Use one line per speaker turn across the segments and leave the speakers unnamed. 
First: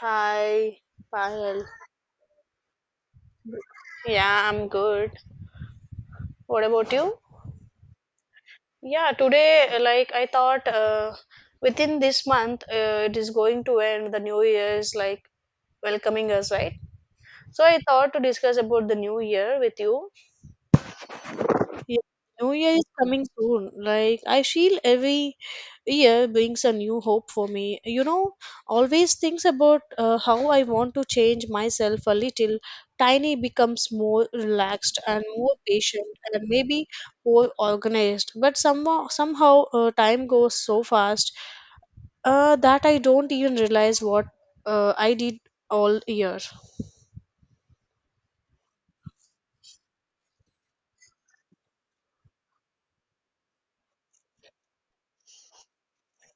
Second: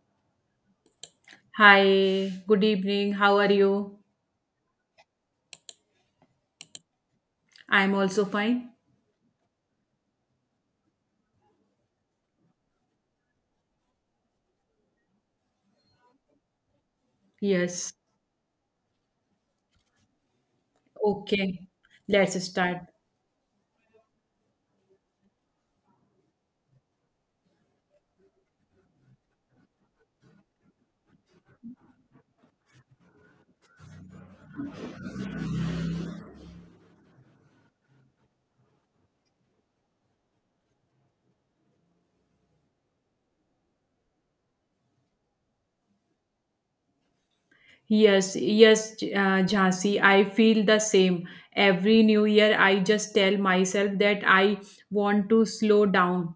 Hi, Pahil.
Hi, good evening. How are you?
Yeah, I'm good. What about you?
I'm also fine.
Yeah, today, like I thought, within this month, it is going to end. The new year is like welcoming us, right? So I
Yes.
thought to discuss about the new year with you.
Okay.
Yeah,
Let's
New Year is
start.
coming soon. Like I feel every year brings a new hope for me. You know, always thinks about how I want to change myself a little. Tiny becomes more relaxed and more patient and maybe more organized. But somehow, time goes so fast that I don't even realize what I did all year.
Yes, yes, Jhansi, I feel the same. Every new year, I just tell myself that I want to slow down,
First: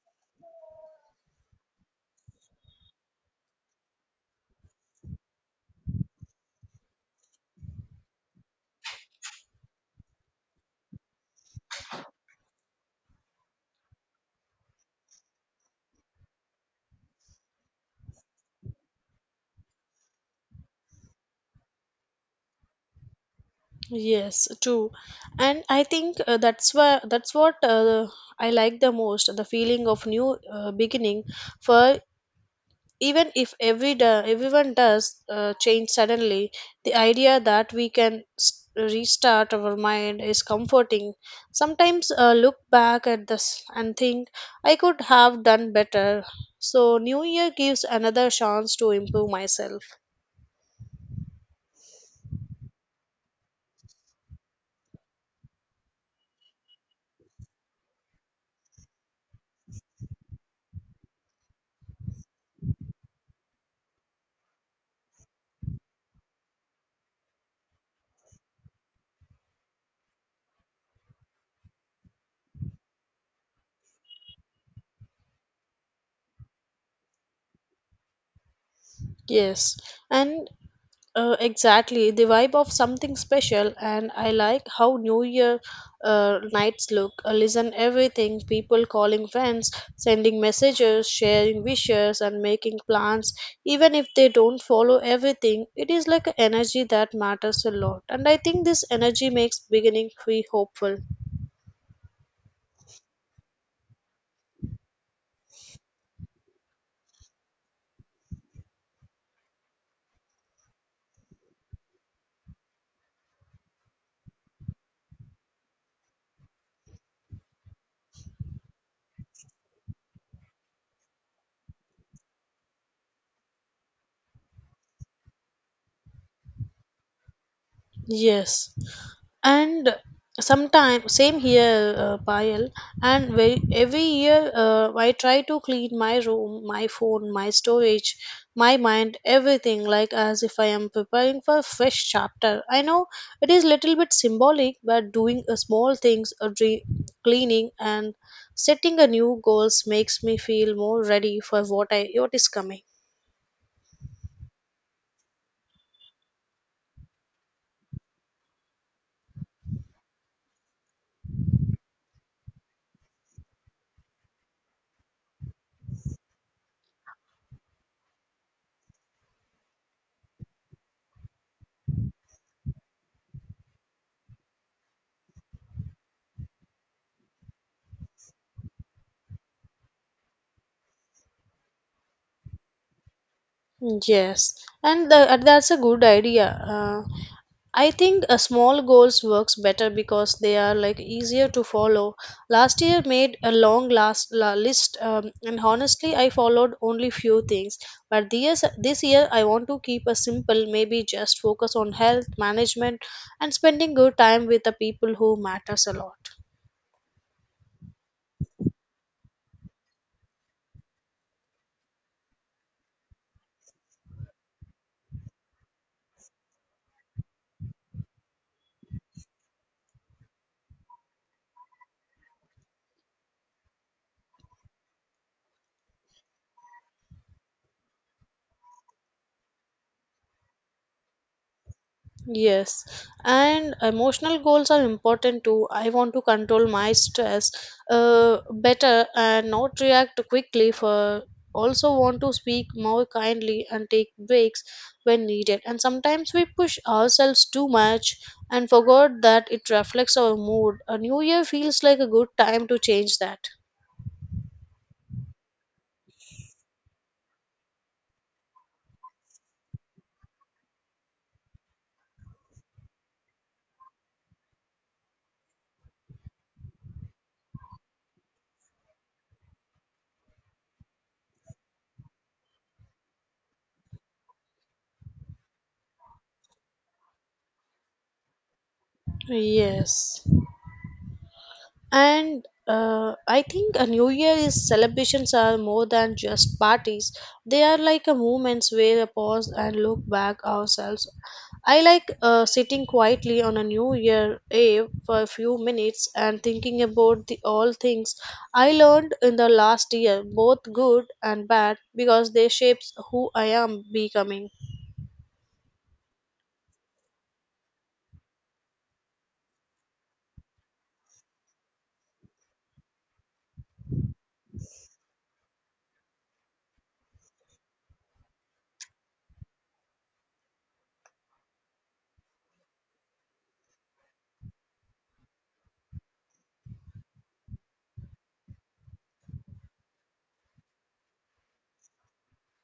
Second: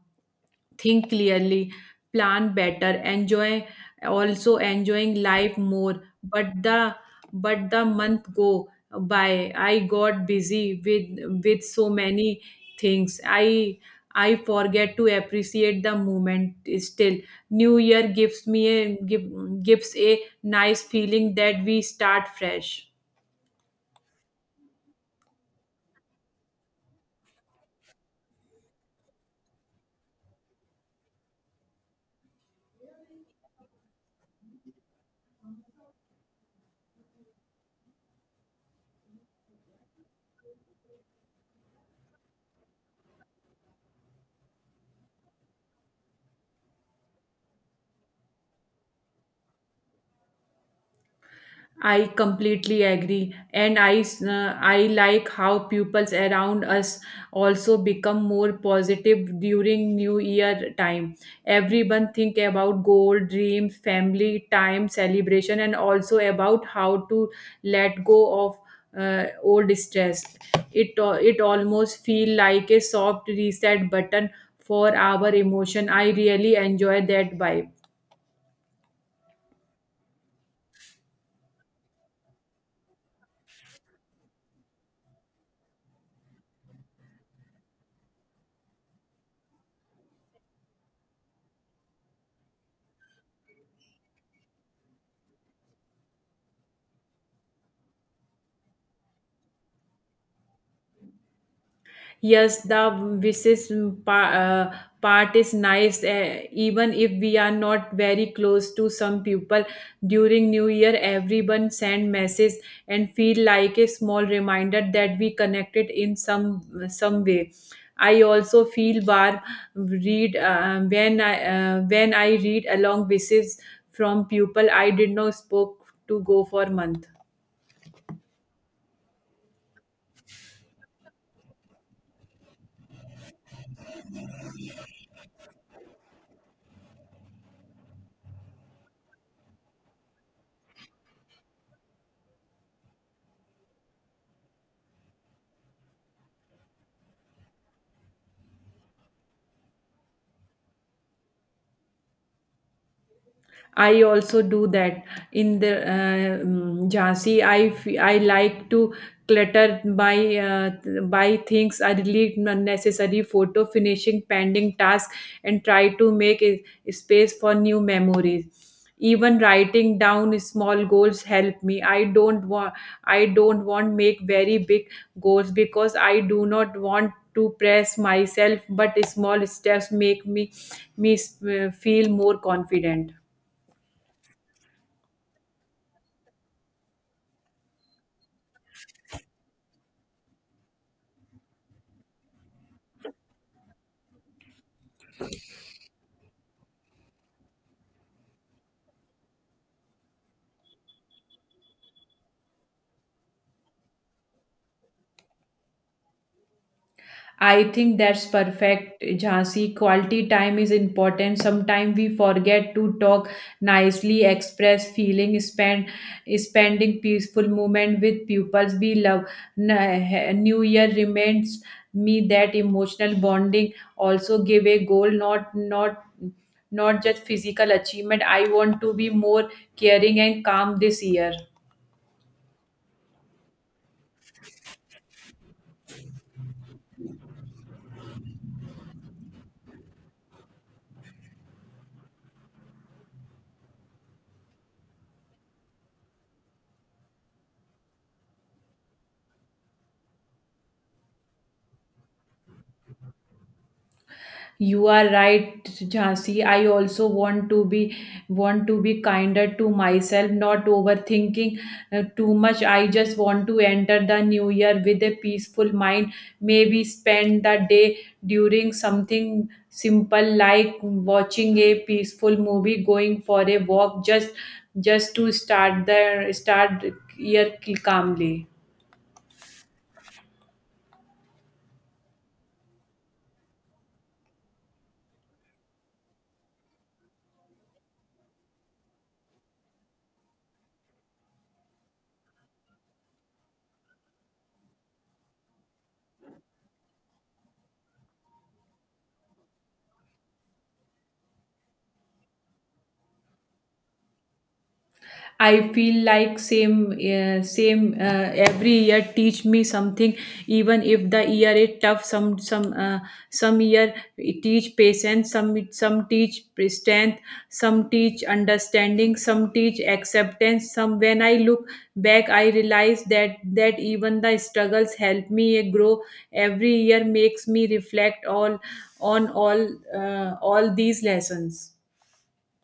think clearly, plan better, enjoy, also enjoying life more. But the month go by. I got busy with so many things. I forget to appreciate the moment still. New year gives me gives a nice feeling that we start fresh.
Yes, true. And I think that's what I like the most, the feeling of new beginning for even if every everyone does change suddenly, the idea that we can restart our mind is comforting. Sometimes look back at this and think I could have done better. So new year gives another chance to improve myself.
I completely agree, and I like how pupils around us also become more positive during New Year time. Everyone think about goal, dreams, family time, celebration, and also about how to let go of old stress. It almost feel like a soft reset button for our emotion. I really enjoy that vibe.
Yes, and exactly, the vibe of something special, and I like how New Year nights look. Listen, everything people calling friends, sending messages, sharing wishes, and making plans. Even if they don't follow everything, it is like an energy that matters a lot. And I think this energy makes beginning feel hopeful.
Yes, the Visis pa- part is nice, even if we are not very close to some people. During New Year, everyone send message and feel like a small reminder that we connected in some way. I also feel warm read, when I read along Visis from people I did not spoke to go for month.
Yes. And sometime same here, Payal. And every year, I try to clean my room, my phone, my storage, my mind, everything, like as if I am preparing for a fresh chapter. I know it is little bit symbolic, but doing a small things, a cleaning and setting a new goals, makes me feel more ready for what I what is coming.
I also do that in the Jhansi. I like to clutter by things. I delete unnecessary photo, finishing pending tasks, and try to make a space for new memories. Even writing down small goals help me. I don't want make very big goals because I do not want to press myself. But small steps make me feel more confident.
Yes, and that's a good idea. I think a small goals works better because they are like easier to follow. Last year made a long list, and honestly, I followed only few things. But this year, I want to keep a simple, maybe just focus on health management and spending good time with the people who matters a lot.
I think that's perfect, Jhansi. Quality time is important. Sometimes we forget to talk nicely, express feeling, spending peaceful moment with pupils we love. New Year reminds me that emotional bonding also give a goal, not just physical achievement. I want to be more caring and calm this year.
Yes, and emotional goals are important too. I want to control my stress better and not react quickly for also want to speak more kindly and take breaks when needed. And sometimes we push ourselves too much and forgot that it reflects our mood. A new year feels like a good time to change that.
You are right, Jhansi. I also want to be kinder to myself, not overthinking too much. I just want to enter the new year with a peaceful mind. Maybe spend the day during something simple like watching a peaceful movie, going for a walk, just to start the start year calmly.
Yes. And I think a New Year is celebrations are more than just parties. They are like a moments where a pause and look back ourselves. I like sitting quietly on a New Year Eve for a few minutes and thinking about the all things I learned in the last year, both good and bad, because they shapes who I am becoming.
I feel like same same every year teach me something, even if the year is tough. Some year it teach patience, some teach strength, some teach understanding, some teach acceptance, some when I look back I realize that even the struggles help me grow. Every year makes me reflect all on all all these lessons.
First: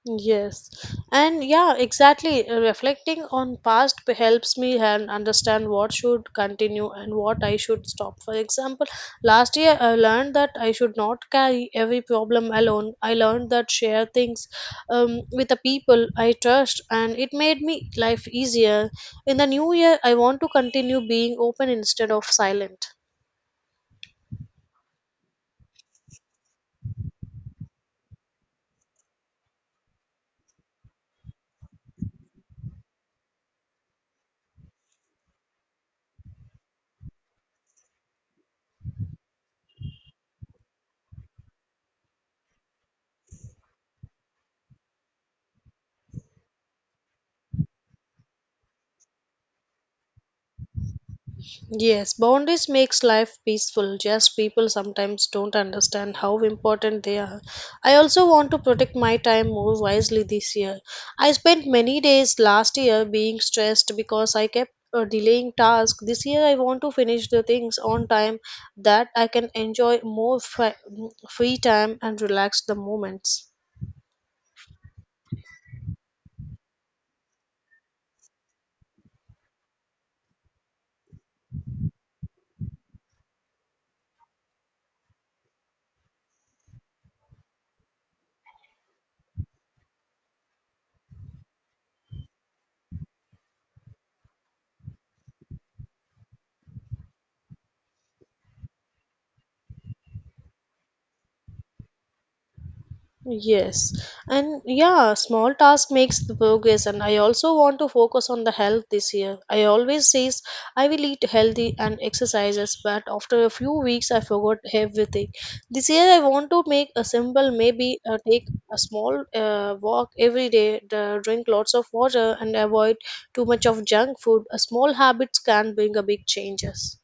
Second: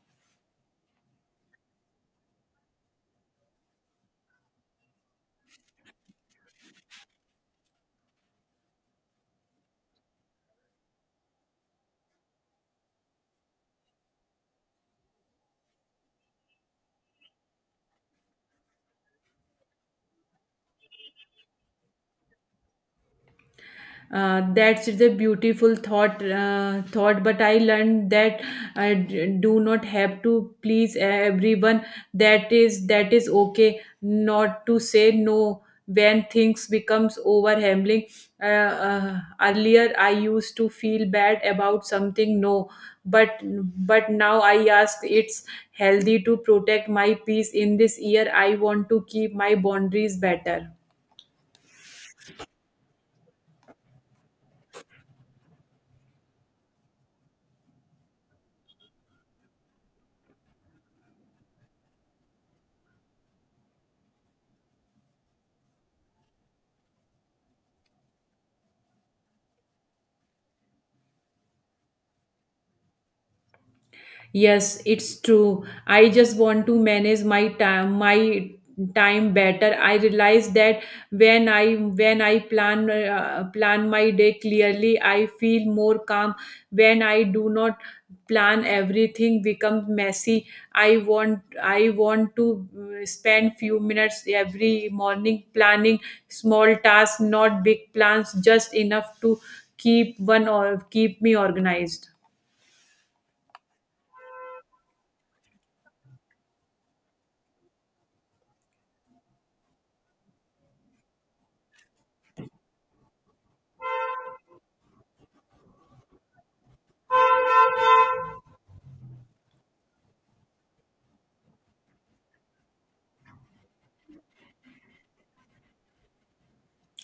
Yes, and yeah, exactly. Reflecting on past helps me and understand what should continue and what I should stop. For example, last year I learned that I should not carry every problem alone. I learned that share things, with the people I trust, and it made me life easier. In the new year, I want to continue being open instead of silent.
That's the beautiful thought, but I learned that I do not have to please everyone. That is okay not to say no when things becomes overwhelming. uh, Earlier I used to feel bad about something no, but but now I ask it's healthy to protect my peace. In this year I want to keep my boundaries better.
Yes, boundaries makes life peaceful. Just people sometimes don't understand how important they are. I also want to protect my time more wisely this year. I spent many days last year being stressed because I kept delaying tasks. This year I want to finish the things on time that I can enjoy more free time and relax the moments.
Yes, it's true. I just want to manage my time better. I realize that when I plan my day clearly, I feel more calm. When I do not plan, everything becomes messy. I want to spend few minutes every morning planning small tasks, not big plans, just enough to keep one or keep me organized.
Yes, and yeah, small task makes the progress. And I also want to focus on the health this year. I always says I will eat healthy and exercises, but after a few weeks I forgot everything. This year I want to make a simple, maybe take a small walk every day, drink lots of water, and avoid too much of junk food. A small habits can bring a big changes.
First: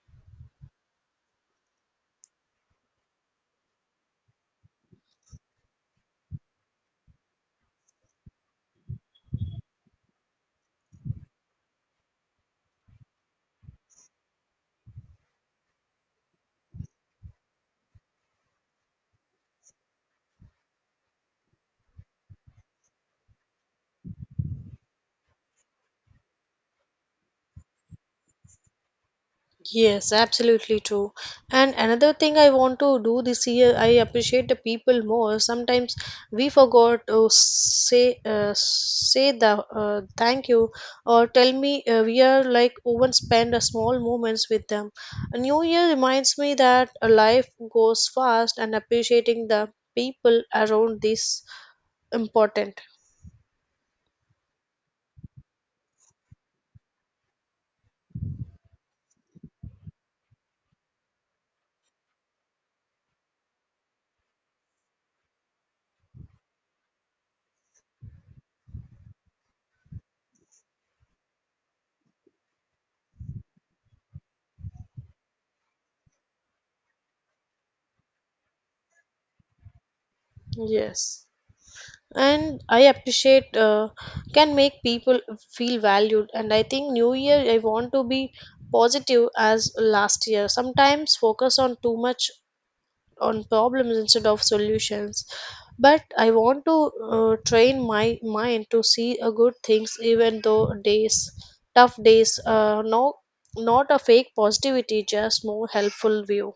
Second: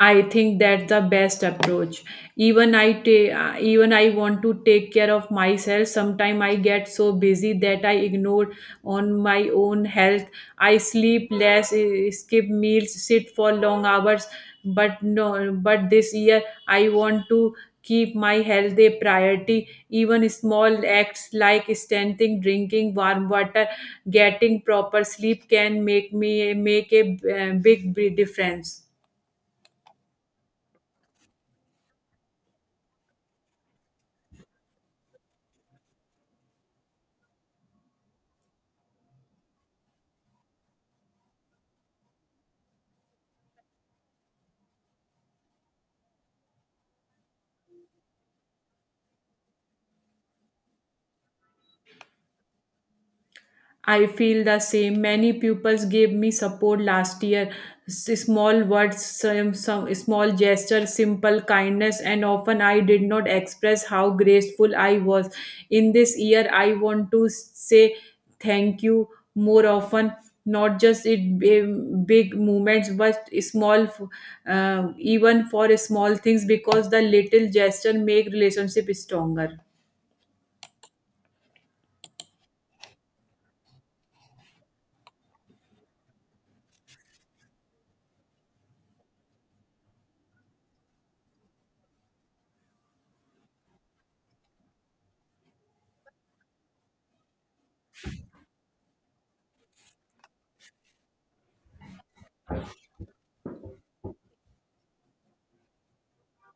I think that's the best approach. Even I want to take care of myself. Sometimes I get so busy that I ignore on my own health. I sleep less, skip meals, sit for long hours. But no, but this year I want to keep my health a priority. Even small acts like standing, drinking warm water, getting proper sleep can make a big difference.
Yes, absolutely true. And another thing I want to do this year, I appreciate the people more. Sometimes we forgot to say say the thank you or tell me we are like even spend a small moments with them. A new year reminds me that a life goes fast and appreciating the people around this important.
I feel the same. Many pupils gave me support last year. Small words, some small gestures, simple kindness, and often I did not express how grateful I was. In this year, I want to say thank you more often, not just in big moments, but small, even for small things, because the little gesture make relationship stronger.
Yes. And I appreciate can make people feel valued. And I think new year I want to be positive as last year sometimes focus on too much on problems instead of solutions. But I want to train my mind to see a good things even though days tough days, no, not a fake positivity, just more helpful view.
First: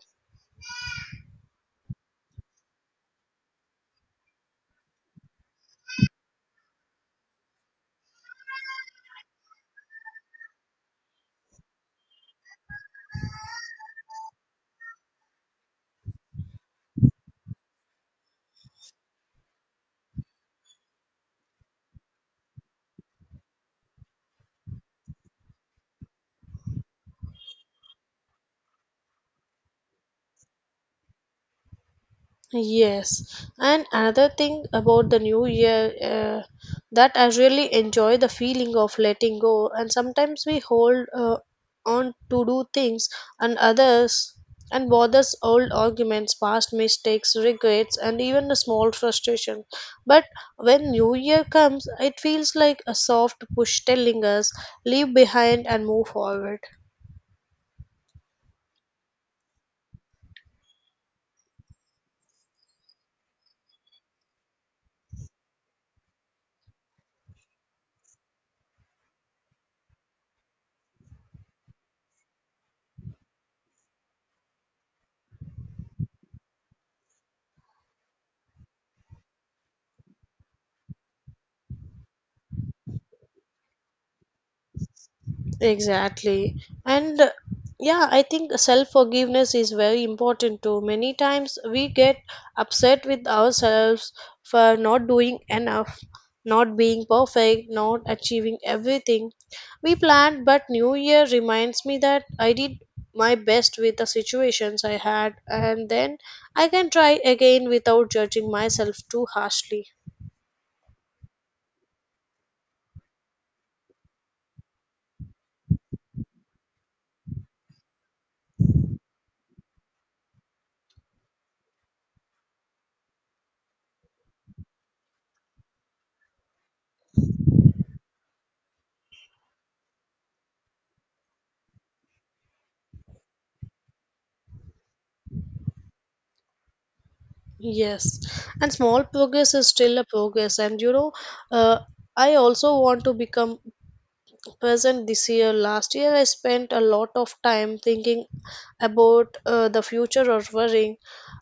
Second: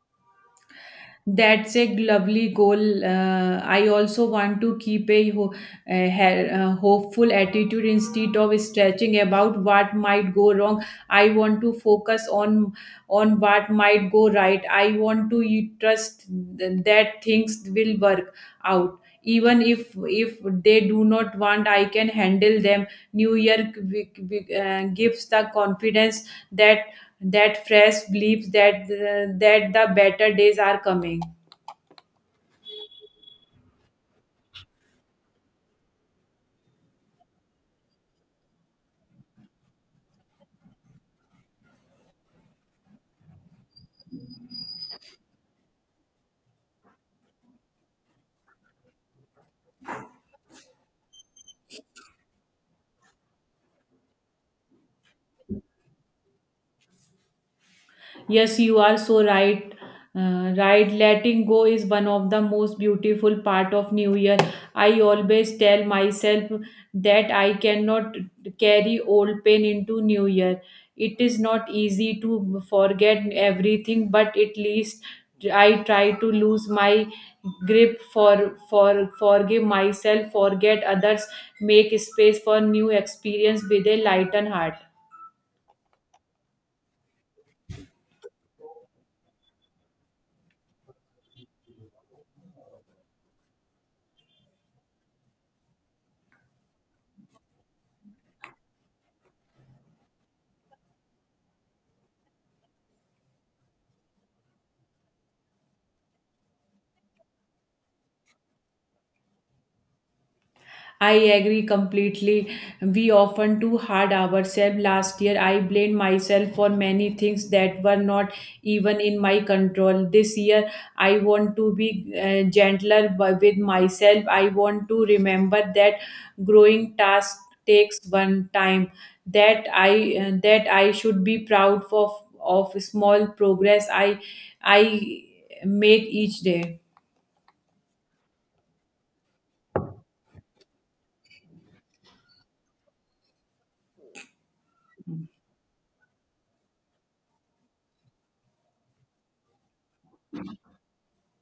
That's a lovely goal. I also want to keep a, ho- a, ha- a hopeful attitude instead of stretching about what might go wrong. I want to focus on what might go right. I want to trust that things will work out. Even if they do not want, I can handle them. New Year gives the confidence that fresh beliefs that the better days are coming.
Yes, and another thing about the new year, that I really enjoy the feeling of letting go. And sometimes we hold on to do things and others and bothers old arguments, past mistakes, regrets, and even a small frustration. But when new year comes, it feels like a soft push telling us leave behind and move forward.
Yes, you are so right. Right, letting go is one of the most beautiful part of New Year. I always tell myself that I cannot carry old pain into New Year. It is not easy to forget everything, but at least I try to lose my grip, for forgive myself, forget others, make space for new experience with a lightened heart.
Exactly. And yeah, I think self forgiveness is very important too. Many times we get upset with ourselves for not doing enough, not being perfect, not achieving everything we planned, but New Year reminds me that I did my best with the situations I had, and then I can try again without judging myself too harshly.
I agree completely. We often too hard ourselves. Last year, I blamed myself for many things that were not even in my control. This year, I want to be gentler with myself. I want to remember that growing task takes one time. That I that I should be proud of small progress I make each day.
Yes, and small progress is still a progress. And you know, uh, I also want to become present this year. Last year, I spent a lot of time thinking about the future or worrying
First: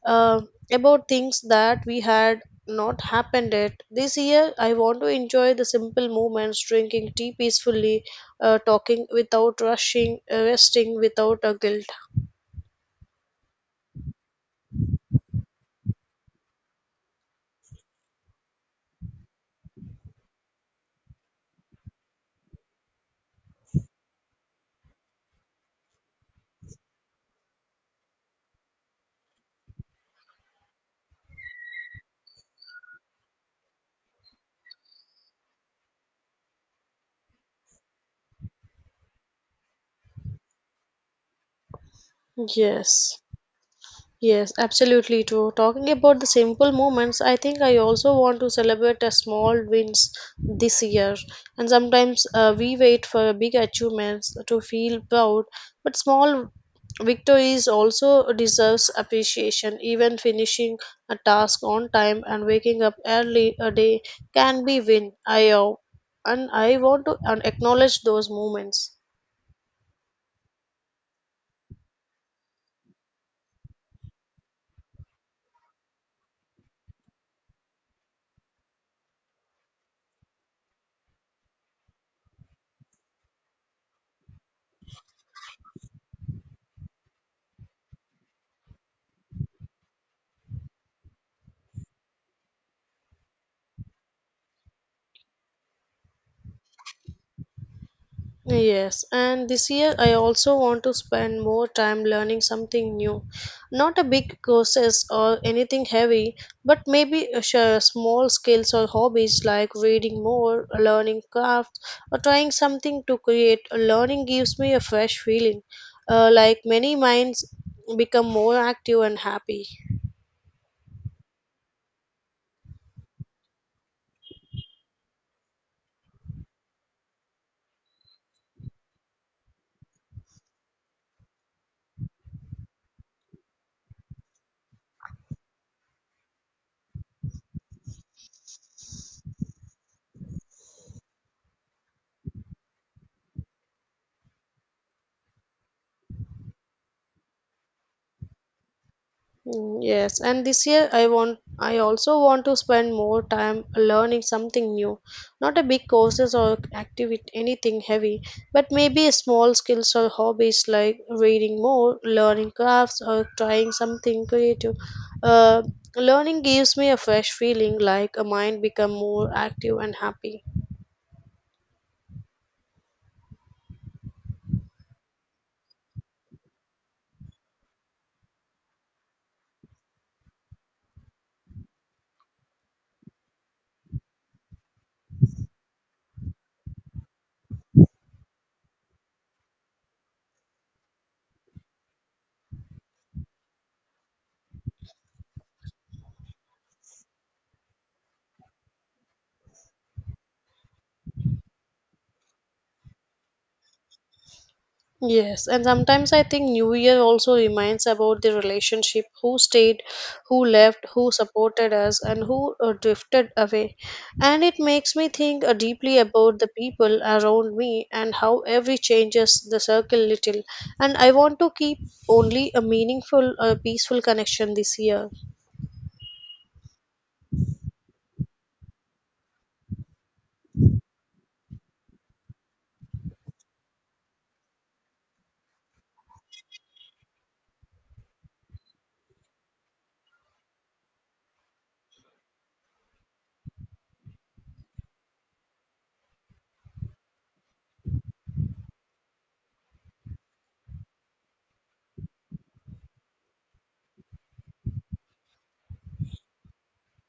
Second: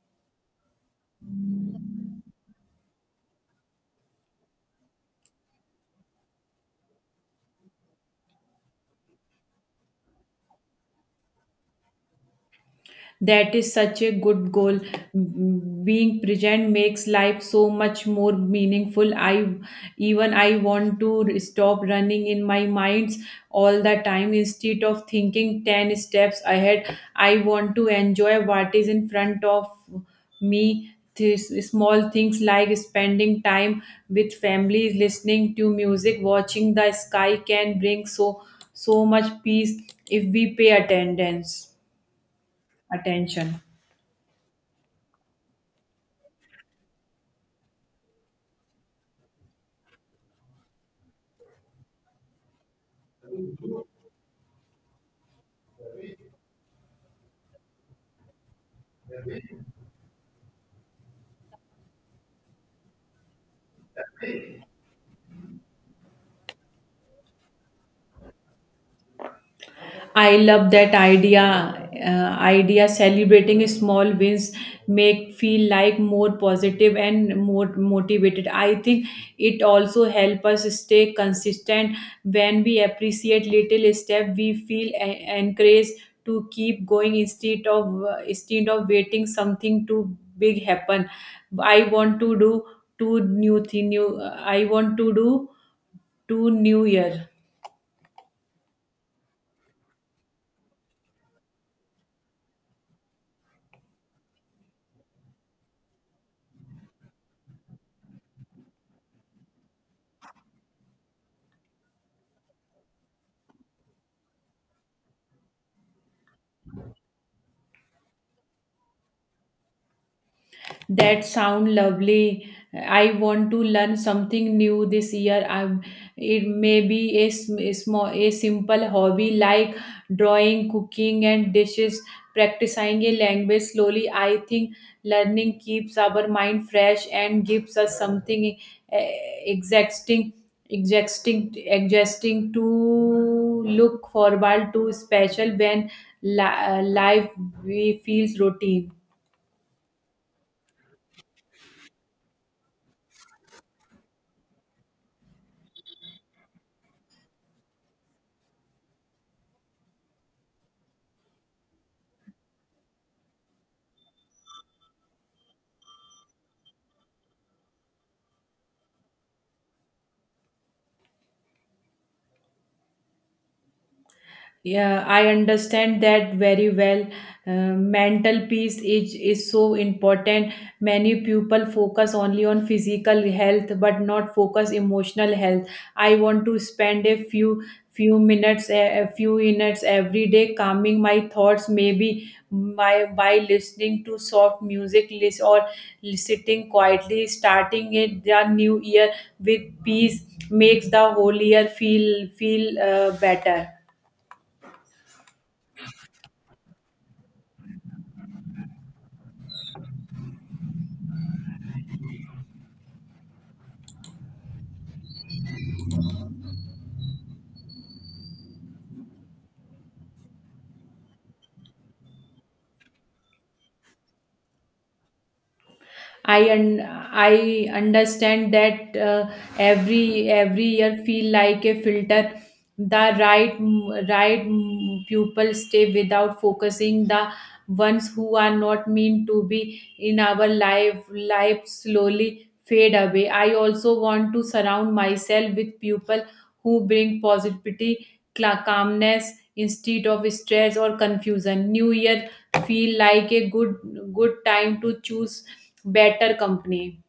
uh, about things that we had not happened yet. This year, I want to enjoy the simple moments, drinking tea peacefully, talking without rushing, resting without a guilt.
That is such a good goal. Being present makes life so much more meaningful. I even I want to stop running in my minds all the time instead of thinking 10 steps ahead. I want to enjoy what is in front of me. This, small things like spending time with families, listening to music, watching the sky can bring so much peace if we pay attendance
Yes.
attention.
Yes, absolutely true. Talking about the simple moments, I think I also want to celebrate a small wins this year. And sometimes we wait for big achievements to feel proud, but small victories also deserves appreciation. Even finishing a task on time and waking up early a day can be win. I and I want to acknowledge those moments.
I love that idea. Celebrating small wins make feel like more positive and more motivated. I think it also help us stay consistent. When we appreciate little step, we feel encouraged to keep going instead of, instead of waiting something too big happen. I want to do two new thing. New I want to do two new year.
Yes, and this year I also want to spend more time learning something new. Not a big courses or anything heavy, but maybe a small skills or hobbies like reading more, learning crafts, or trying something to create. Learning gives me a fresh feeling, like many minds become more active and happy.
That sound lovely. I want to learn something new this year. I'm It may be a, sm- a small a simple hobby like drawing, cooking and dishes, practicing a language slowly. I think learning keeps our mind fresh and gives us something uh, exhausting exhausting to look forward to, special when life we feels routine.
Mm, yes, and this year I also want to spend more time learning something new. Not a big courses or activity anything heavy, but maybe small skills or hobbies like reading more, learning crafts or trying something creative. Uh, learning gives me a fresh feeling like a mind become more active and happy.
Yeah, I understand that very well. Mental peace is so important. Many people focus only on physical health but not focus emotional health. I want to spend a few minutes every day calming my thoughts, maybe by listening to soft music list, or sitting quietly. Starting it the new year with peace makes the whole year feel better.
Yes, and sometimes I think New Year also reminds about the relationship who stayed, who left, who supported us, and who drifted away. And it makes me think deeply about the people around me and how every changes the circle little. And I want to keep only a meaningful, peaceful connection this year.
I un i understand that, every year feel like a filter. The right pupil stay without focusing the ones who are not meant to be in our life slowly fade away. I also want to surround myself with people who bring positivity, calmness, instead of stress or confusion. New year feel like a good time to choose better company.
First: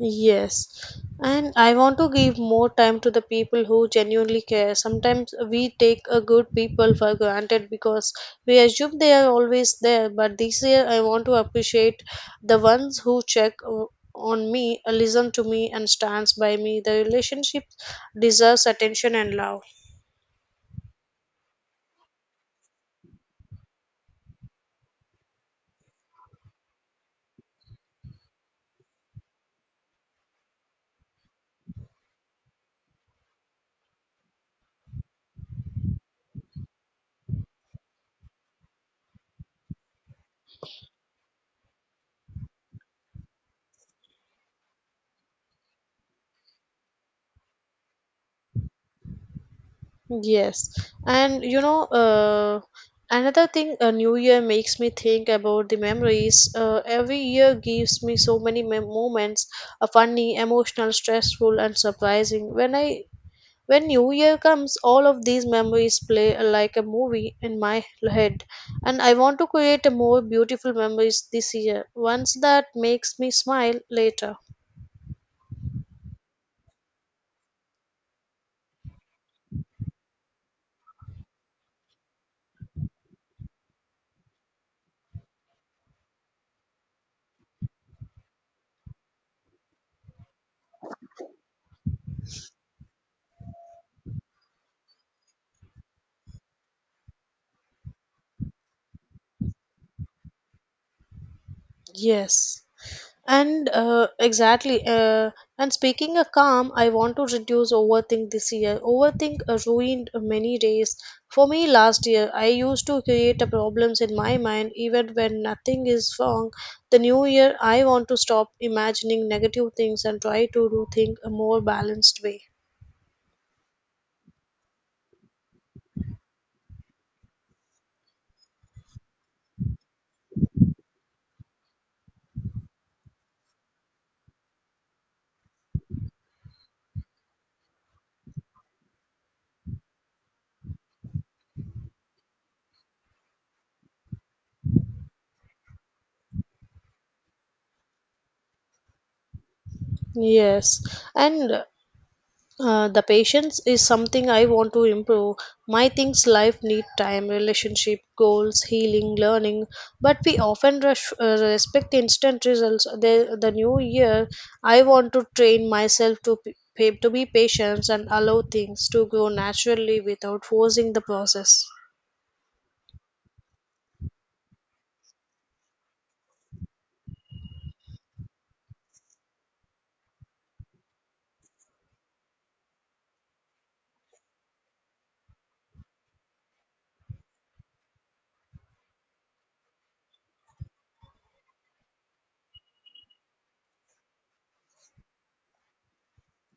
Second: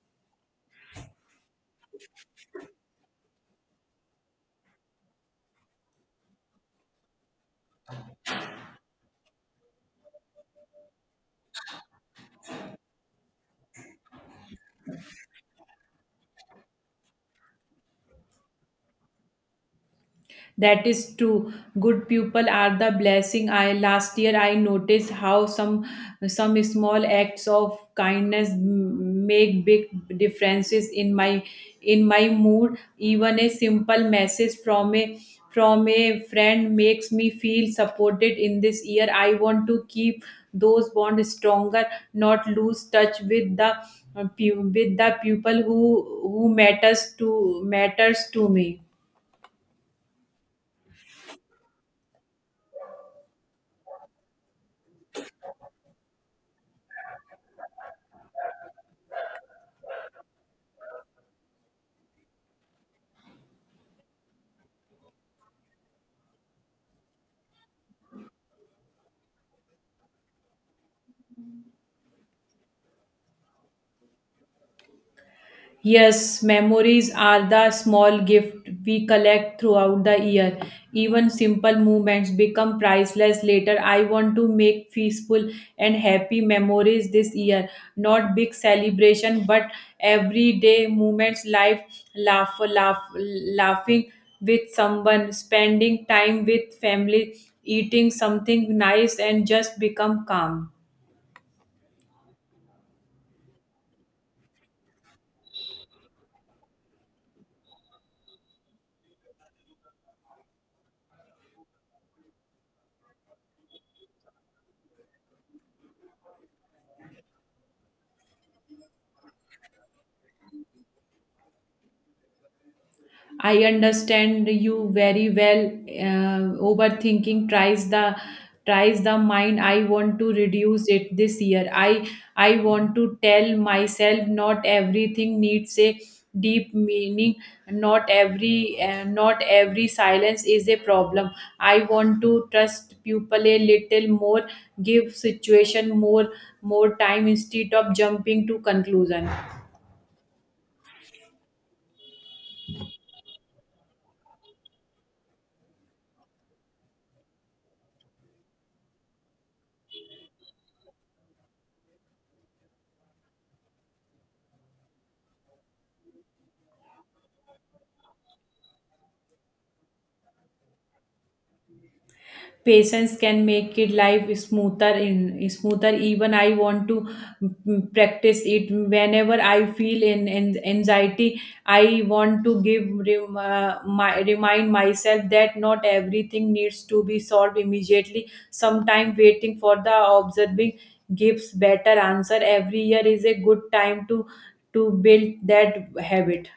Yes, and I want to give more time to the people who genuinely care. Sometimes we take a good people for granted because we assume they are always there. But this year, I want to appreciate the ones who on me, listen to me, and stands by me. The relationship deserves attention and love.
That is true. Good people are the blessing. I last year I noticed how some small acts of kindness make big differences in my mood. Even a simple message from a friend makes me feel supported. In this year, I want to keep those bonds stronger, not lose touch with with the people who matters to me.
Yes, and you know, another thing, a new year makes me think about the memories. Every year gives me so many moments, funny, emotional, stressful, and surprising. When New Year comes, all of these memories play like a movie in my head, and I want to create a more beautiful memories this year. Once that makes me smile later.
Yes, memories are the small gift we collect throughout the year. Even simple moments become priceless later. I want to make peaceful and happy memories this year. Not big celebration, but everyday moments life laughing with someone, spending time with family, eating something nice, and just become calm.
Yes. And exactly. And speaking of calm, I want to reduce overthink this year. Overthink ruined many days. For me, last year, I used to create a problems in my mind even when nothing is wrong. The new year, I want to stop imagining negative things and try to do things a more balanced way.
I understand you very well. Overthinking tries the mind. I want to reduce it this year. I want to tell myself not everything needs a deep meaning. Not every silence is a problem. I want to trust people a little more. Give situation more time instead of jumping to conclusion.
Yes, and the patience is something I want to improve. My things life need time, relationship, goals, healing, learning. But we often rush, respect instant results. The new year, I want to train myself to to be patient and allow things to grow naturally without forcing the process.
Patience can make it life smoother. Even I want to practice it. Whenever I feel in anxiety, I want to give remind myself that not everything needs to be solved immediately. Sometime waiting for the observing gives better answer. Every year is a good time to build that habit.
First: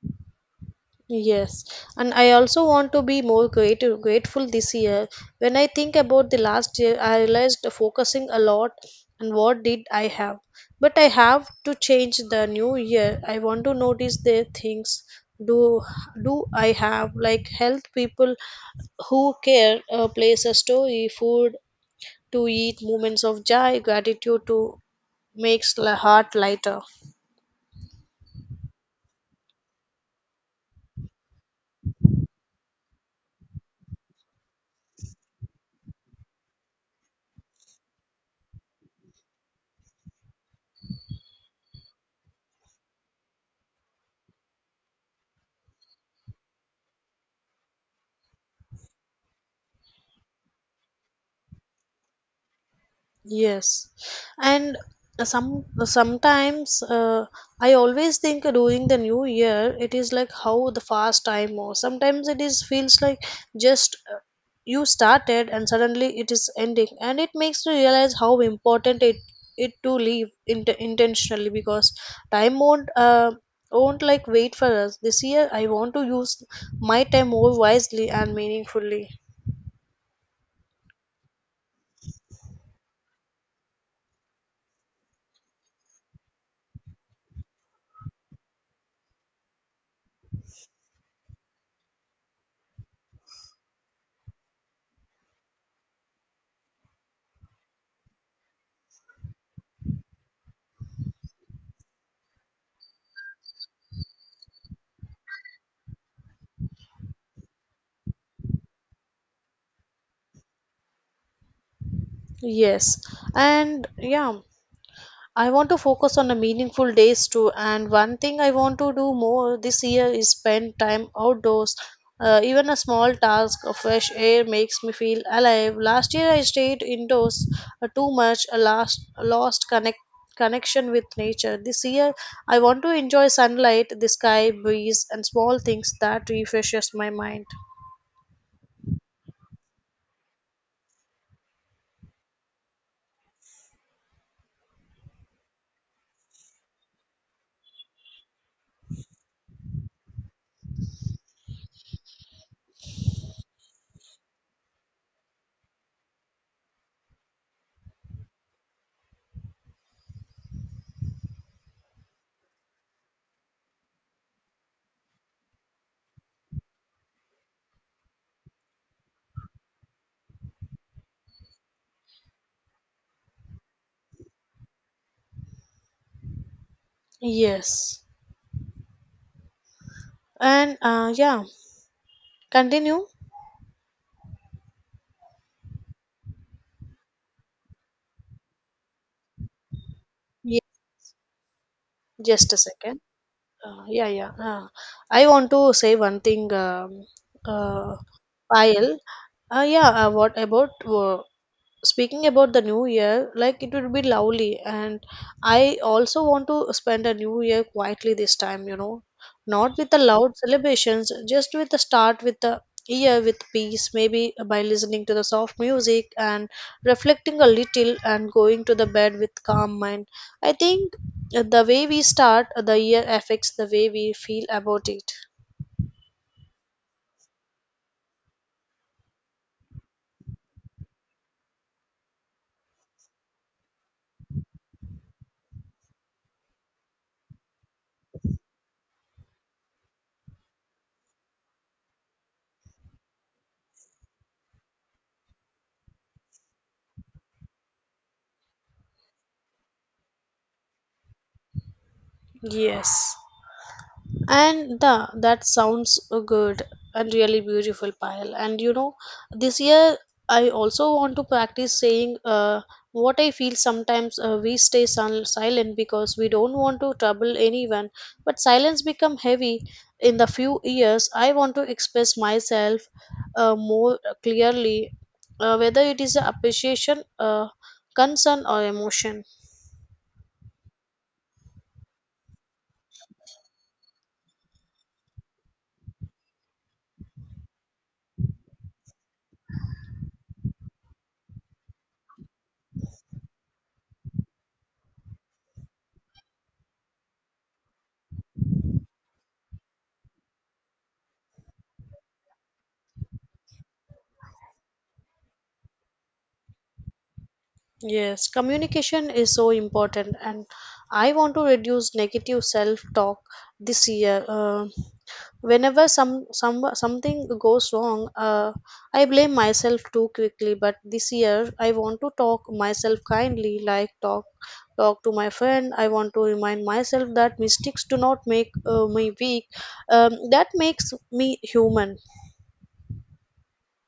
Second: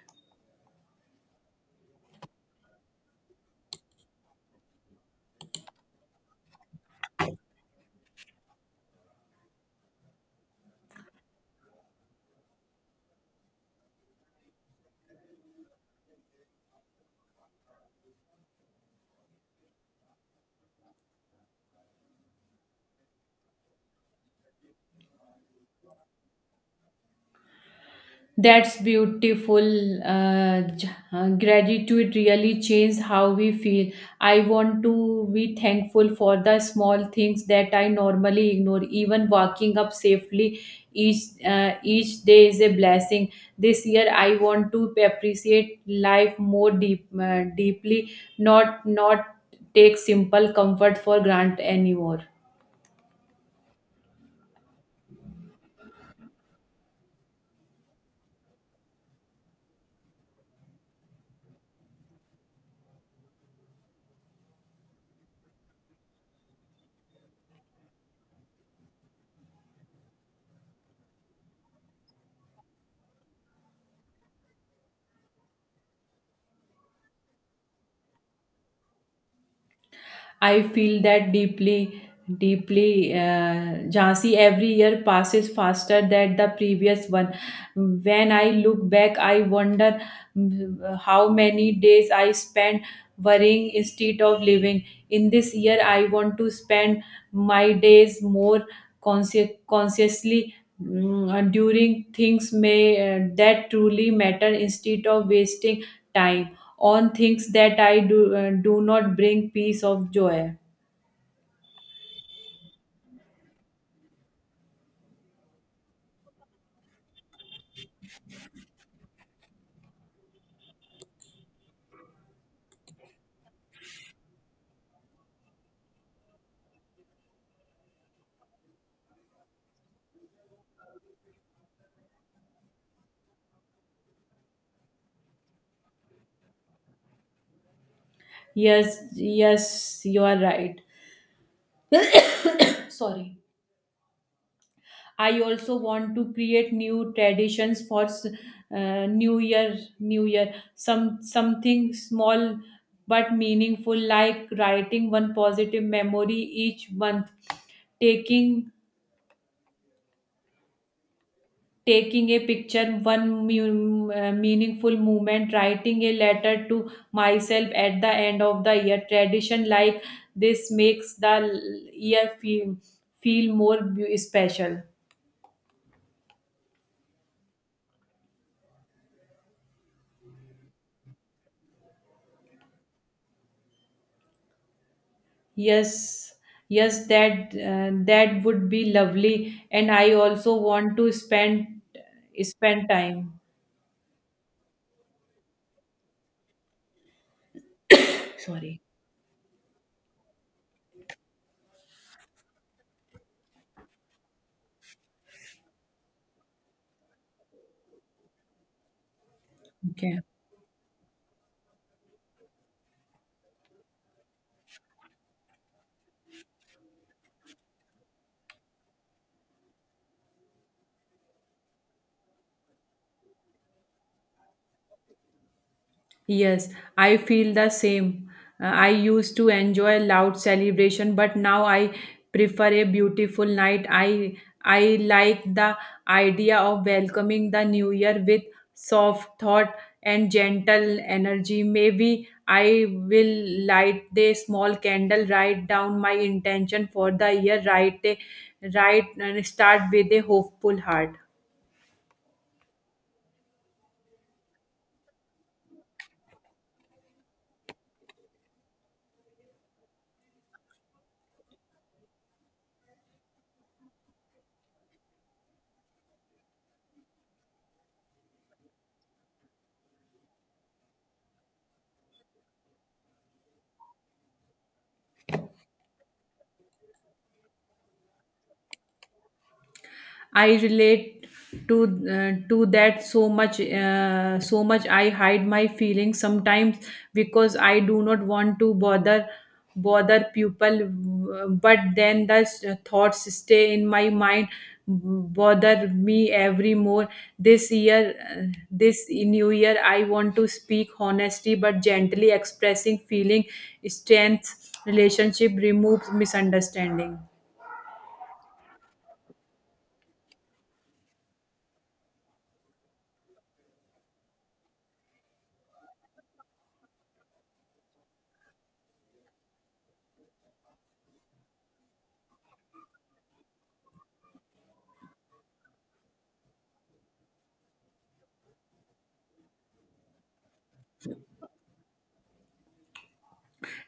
Yes, and I also want to be more creative, grateful this year. When I think about the last year, I realized focusing a lot and what did I have. But I have to change the new year. I want to notice the things do do I have, like health, people who care, place, a story, food to eat, moments of joy, gratitude to makes the heart lighter.
That's beautiful. Gratitude really changes how we feel. I want to be thankful for the small things that I normally ignore. Even walking up safely each day is a blessing. This year, I want to appreciate life more deeply. Not take simple comfort for granted anymore.
Yes, and sometimes, I always think during the new year it is like how the fast time, or sometimes it is feels like just, you started and suddenly it is ending, and it makes you realize how important it to leave intentionally, because time won't, won't like wait for us. This year I want to use my time more wisely and meaningfully.
I feel that deeply, Jhansi. Every year passes faster than the previous one. When I look back, I wonder how many days I spent worrying instead of living. In this year, I want to spend my days more consciously, during things may that truly matter instead of wasting time on things that I do not bring peace of joy.
Yes, and yeah, I want to focus on the meaningful days too. And one thing I want to do more this year is spend time outdoors. Even a small task of fresh air makes me feel alive. Last year I stayed indoors too much, a last lost connection with nature. This year I want to enjoy sunlight, the sky, breeze, and small things that refreshes my mind.
Yes, yes, you are right. Sorry. I also want to create new traditions for New Year. Something small but meaningful, like writing one positive memory each month, taking taking a picture, one meaningful moment, writing a letter to myself at the end of the year. Tradition like this year feel special.
Yes, and yeah, continue.
Yes, yes, that would be lovely. And I also
Yes,
want to spend
just a
spend
second.
time.
Yeah, yeah. I want to say one thing, uh,
Sorry.
Payal. Yeah, what about speaking about the new year? Like, it would be lovely. And I also want to spend a new year quietly this time, you know, not with the
Okay.
loud celebrations, just with the start, with the year with peace, maybe by listening to the soft music and reflecting a little and going to the bed with calm mind. I think the way we start the year affects the way we feel about it.
Yes, I feel the same. I used to enjoy loud celebration, but now I prefer a beautiful night. I like the idea of welcoming the new year with soft thought and gentle energy. Maybe I will light a small candle, write down my intention for the year, write and start with a hopeful heart.
Yes. And the, that sounds a good and really beautiful pile. And you know, this year I also want to practice saying what I feel. Sometimes we stay silent because we don't want to trouble anyone. But silence become heavy in the few years. I want to express myself more clearly, whether it is appreciation, concern, or emotion.
I relate to to that so much so much. I hide my feelings sometimes because I do not want to bother people, but then thoughts stay in my mind, bother me every more. This year, this new year, I want to speak honestly but gently. Expressing feeling strength relationship removes misunderstanding.
Yes, communication is so important, and I want to reduce negative self talk this year. Whenever some something goes wrong, I blame myself too quickly. But this year, I want to talk myself kindly, like talk to my friend. I want to remind myself that mistakes do not make me weak. That makes me human.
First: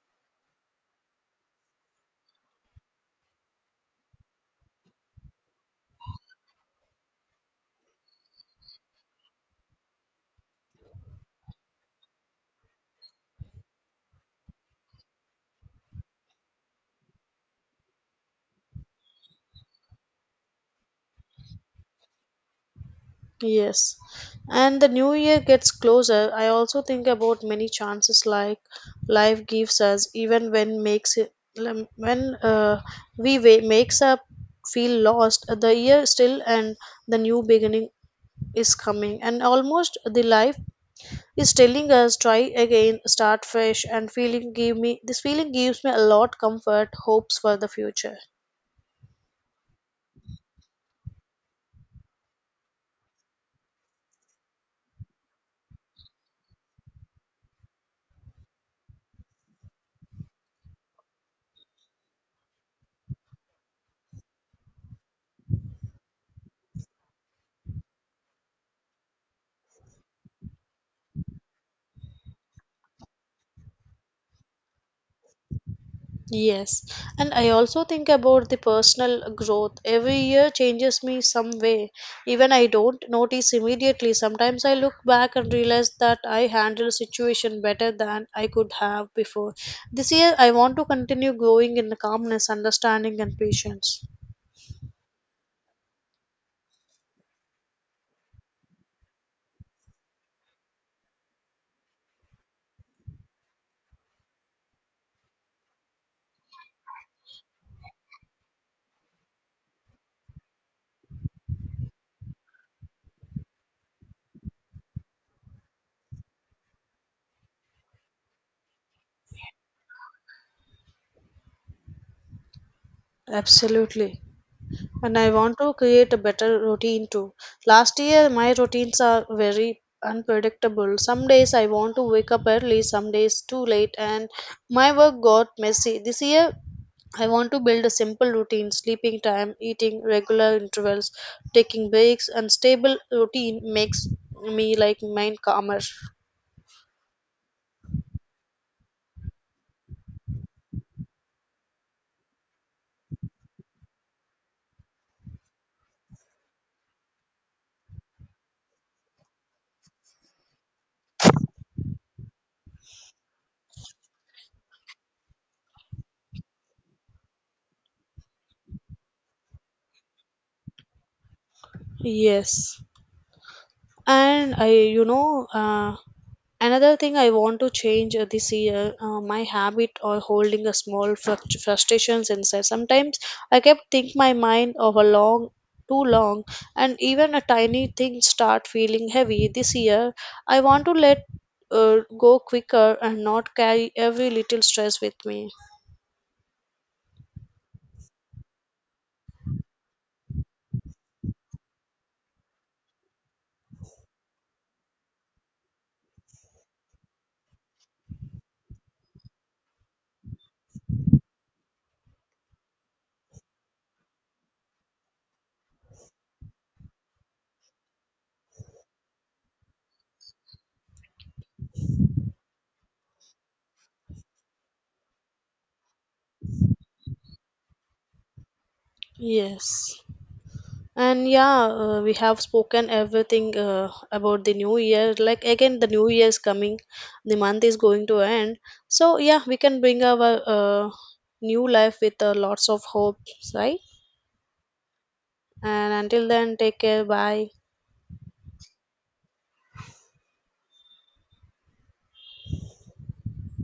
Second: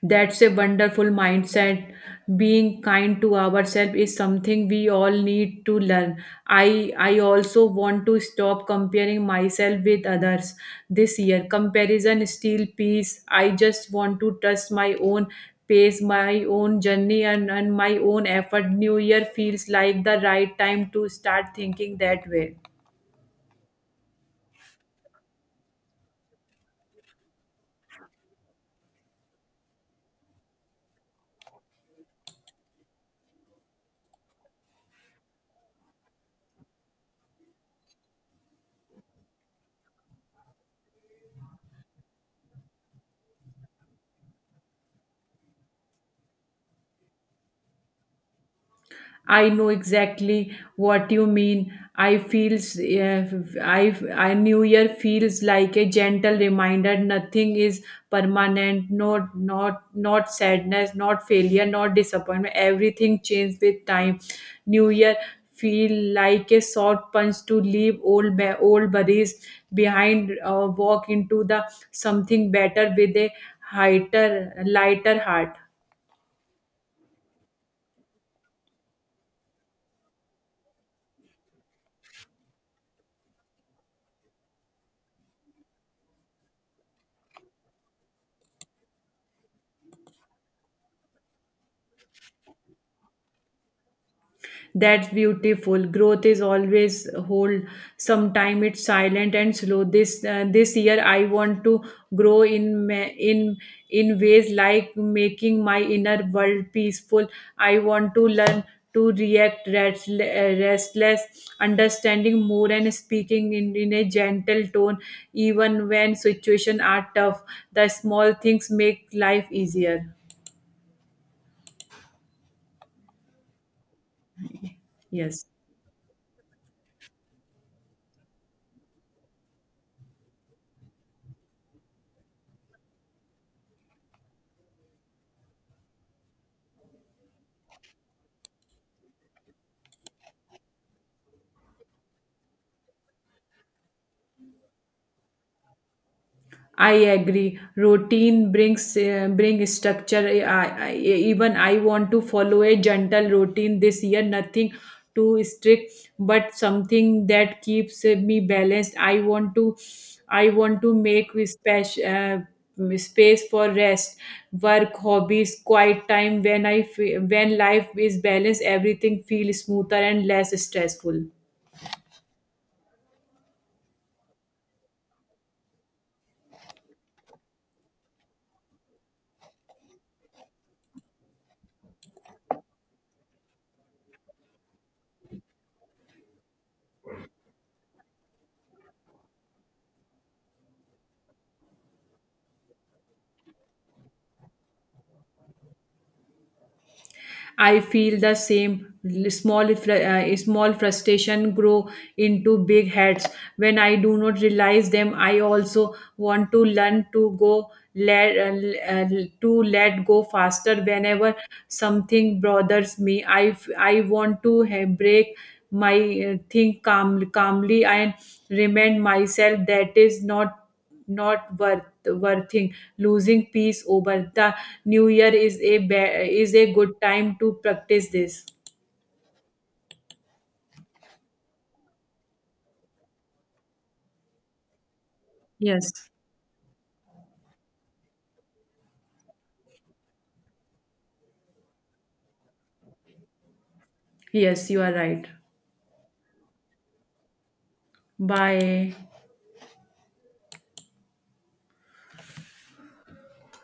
That's a wonderful mindset. Being kind to ourselves is something we all need to learn. I also want to stop comparing myself with others this year. Comparison still peace. I just want to trust my own pace, my own journey, and my own effort. New year feels like the right time to start thinking that way.
Yes, and the new year gets closer. I also think about many chances like life gives us, even when makes it lem- when we makes up feel lost. The year still, and the new beginning is coming, and almost the life is telling us try again, start fresh, and feeling give me this feeling gives me a lot comfort, hopes for the future.
I know exactly what you mean. I feels I New Year feels like a gentle reminder. Nothing is permanent. No, not sadness, not failure, not disappointment. Everything changes with time. New Year feel like a short punch to leave old worries behind. Walk into the something better with a lighter heart.
Yes, and I also think about the personal growth. Every year changes me some way. Even I don't notice immediately. Sometimes I look back and realize that I handle situation better than I could have before. This year I want to continue growing in calmness, understanding and patience.
That's beautiful. Growth is always hold. Sometime it's silent and slow. This year I want to grow in ma- in ways like making my inner world peaceful. I want to learn to react restless, understanding more and speaking in a gentle tone, even when situations are tough. The small things make life easier.
Absolutely. And I
Yes.
want to create a better routine too. Last year, my routines are very unpredictable. Some days I want to wake up early, some days too late, and my work got messy. This year, I want to build a simple routine, sleeping time, eating regular intervals, taking breaks, and stable routine makes me like mind calmer.
I agree. Routine brings, bring structure. Even I want to follow a gentle routine this year. Nothing too strict, but something that keeps me balanced. I want to make space for rest, work, hobbies, quiet time. When life is balanced, everything feels smoother and less stressful.
Yes. And I, you know, another thing I want to change this year, my habit of holding a small frustrations inside. Sometimes I kept think my mind of a long, too long, and even a tiny thing start feeling heavy. This year, I want to let go quicker and not carry every little stress with me.
I feel the same. Small small frustration grow into big heads when I do not realize them. I also want to learn to go let to let go faster whenever something bothers me. I want to break my, calmly and remind myself that is not worth worthing losing peace over. The new year is is a good time to practice this.
Yes. And yeah, we have spoken everything about the new year. Like again, the
Yes.
new year is coming, the month is going to end. So yeah, we can bring our new life with lots of hopes, right?
Yes, you are right.
And until then, take care. Bye.
Bye.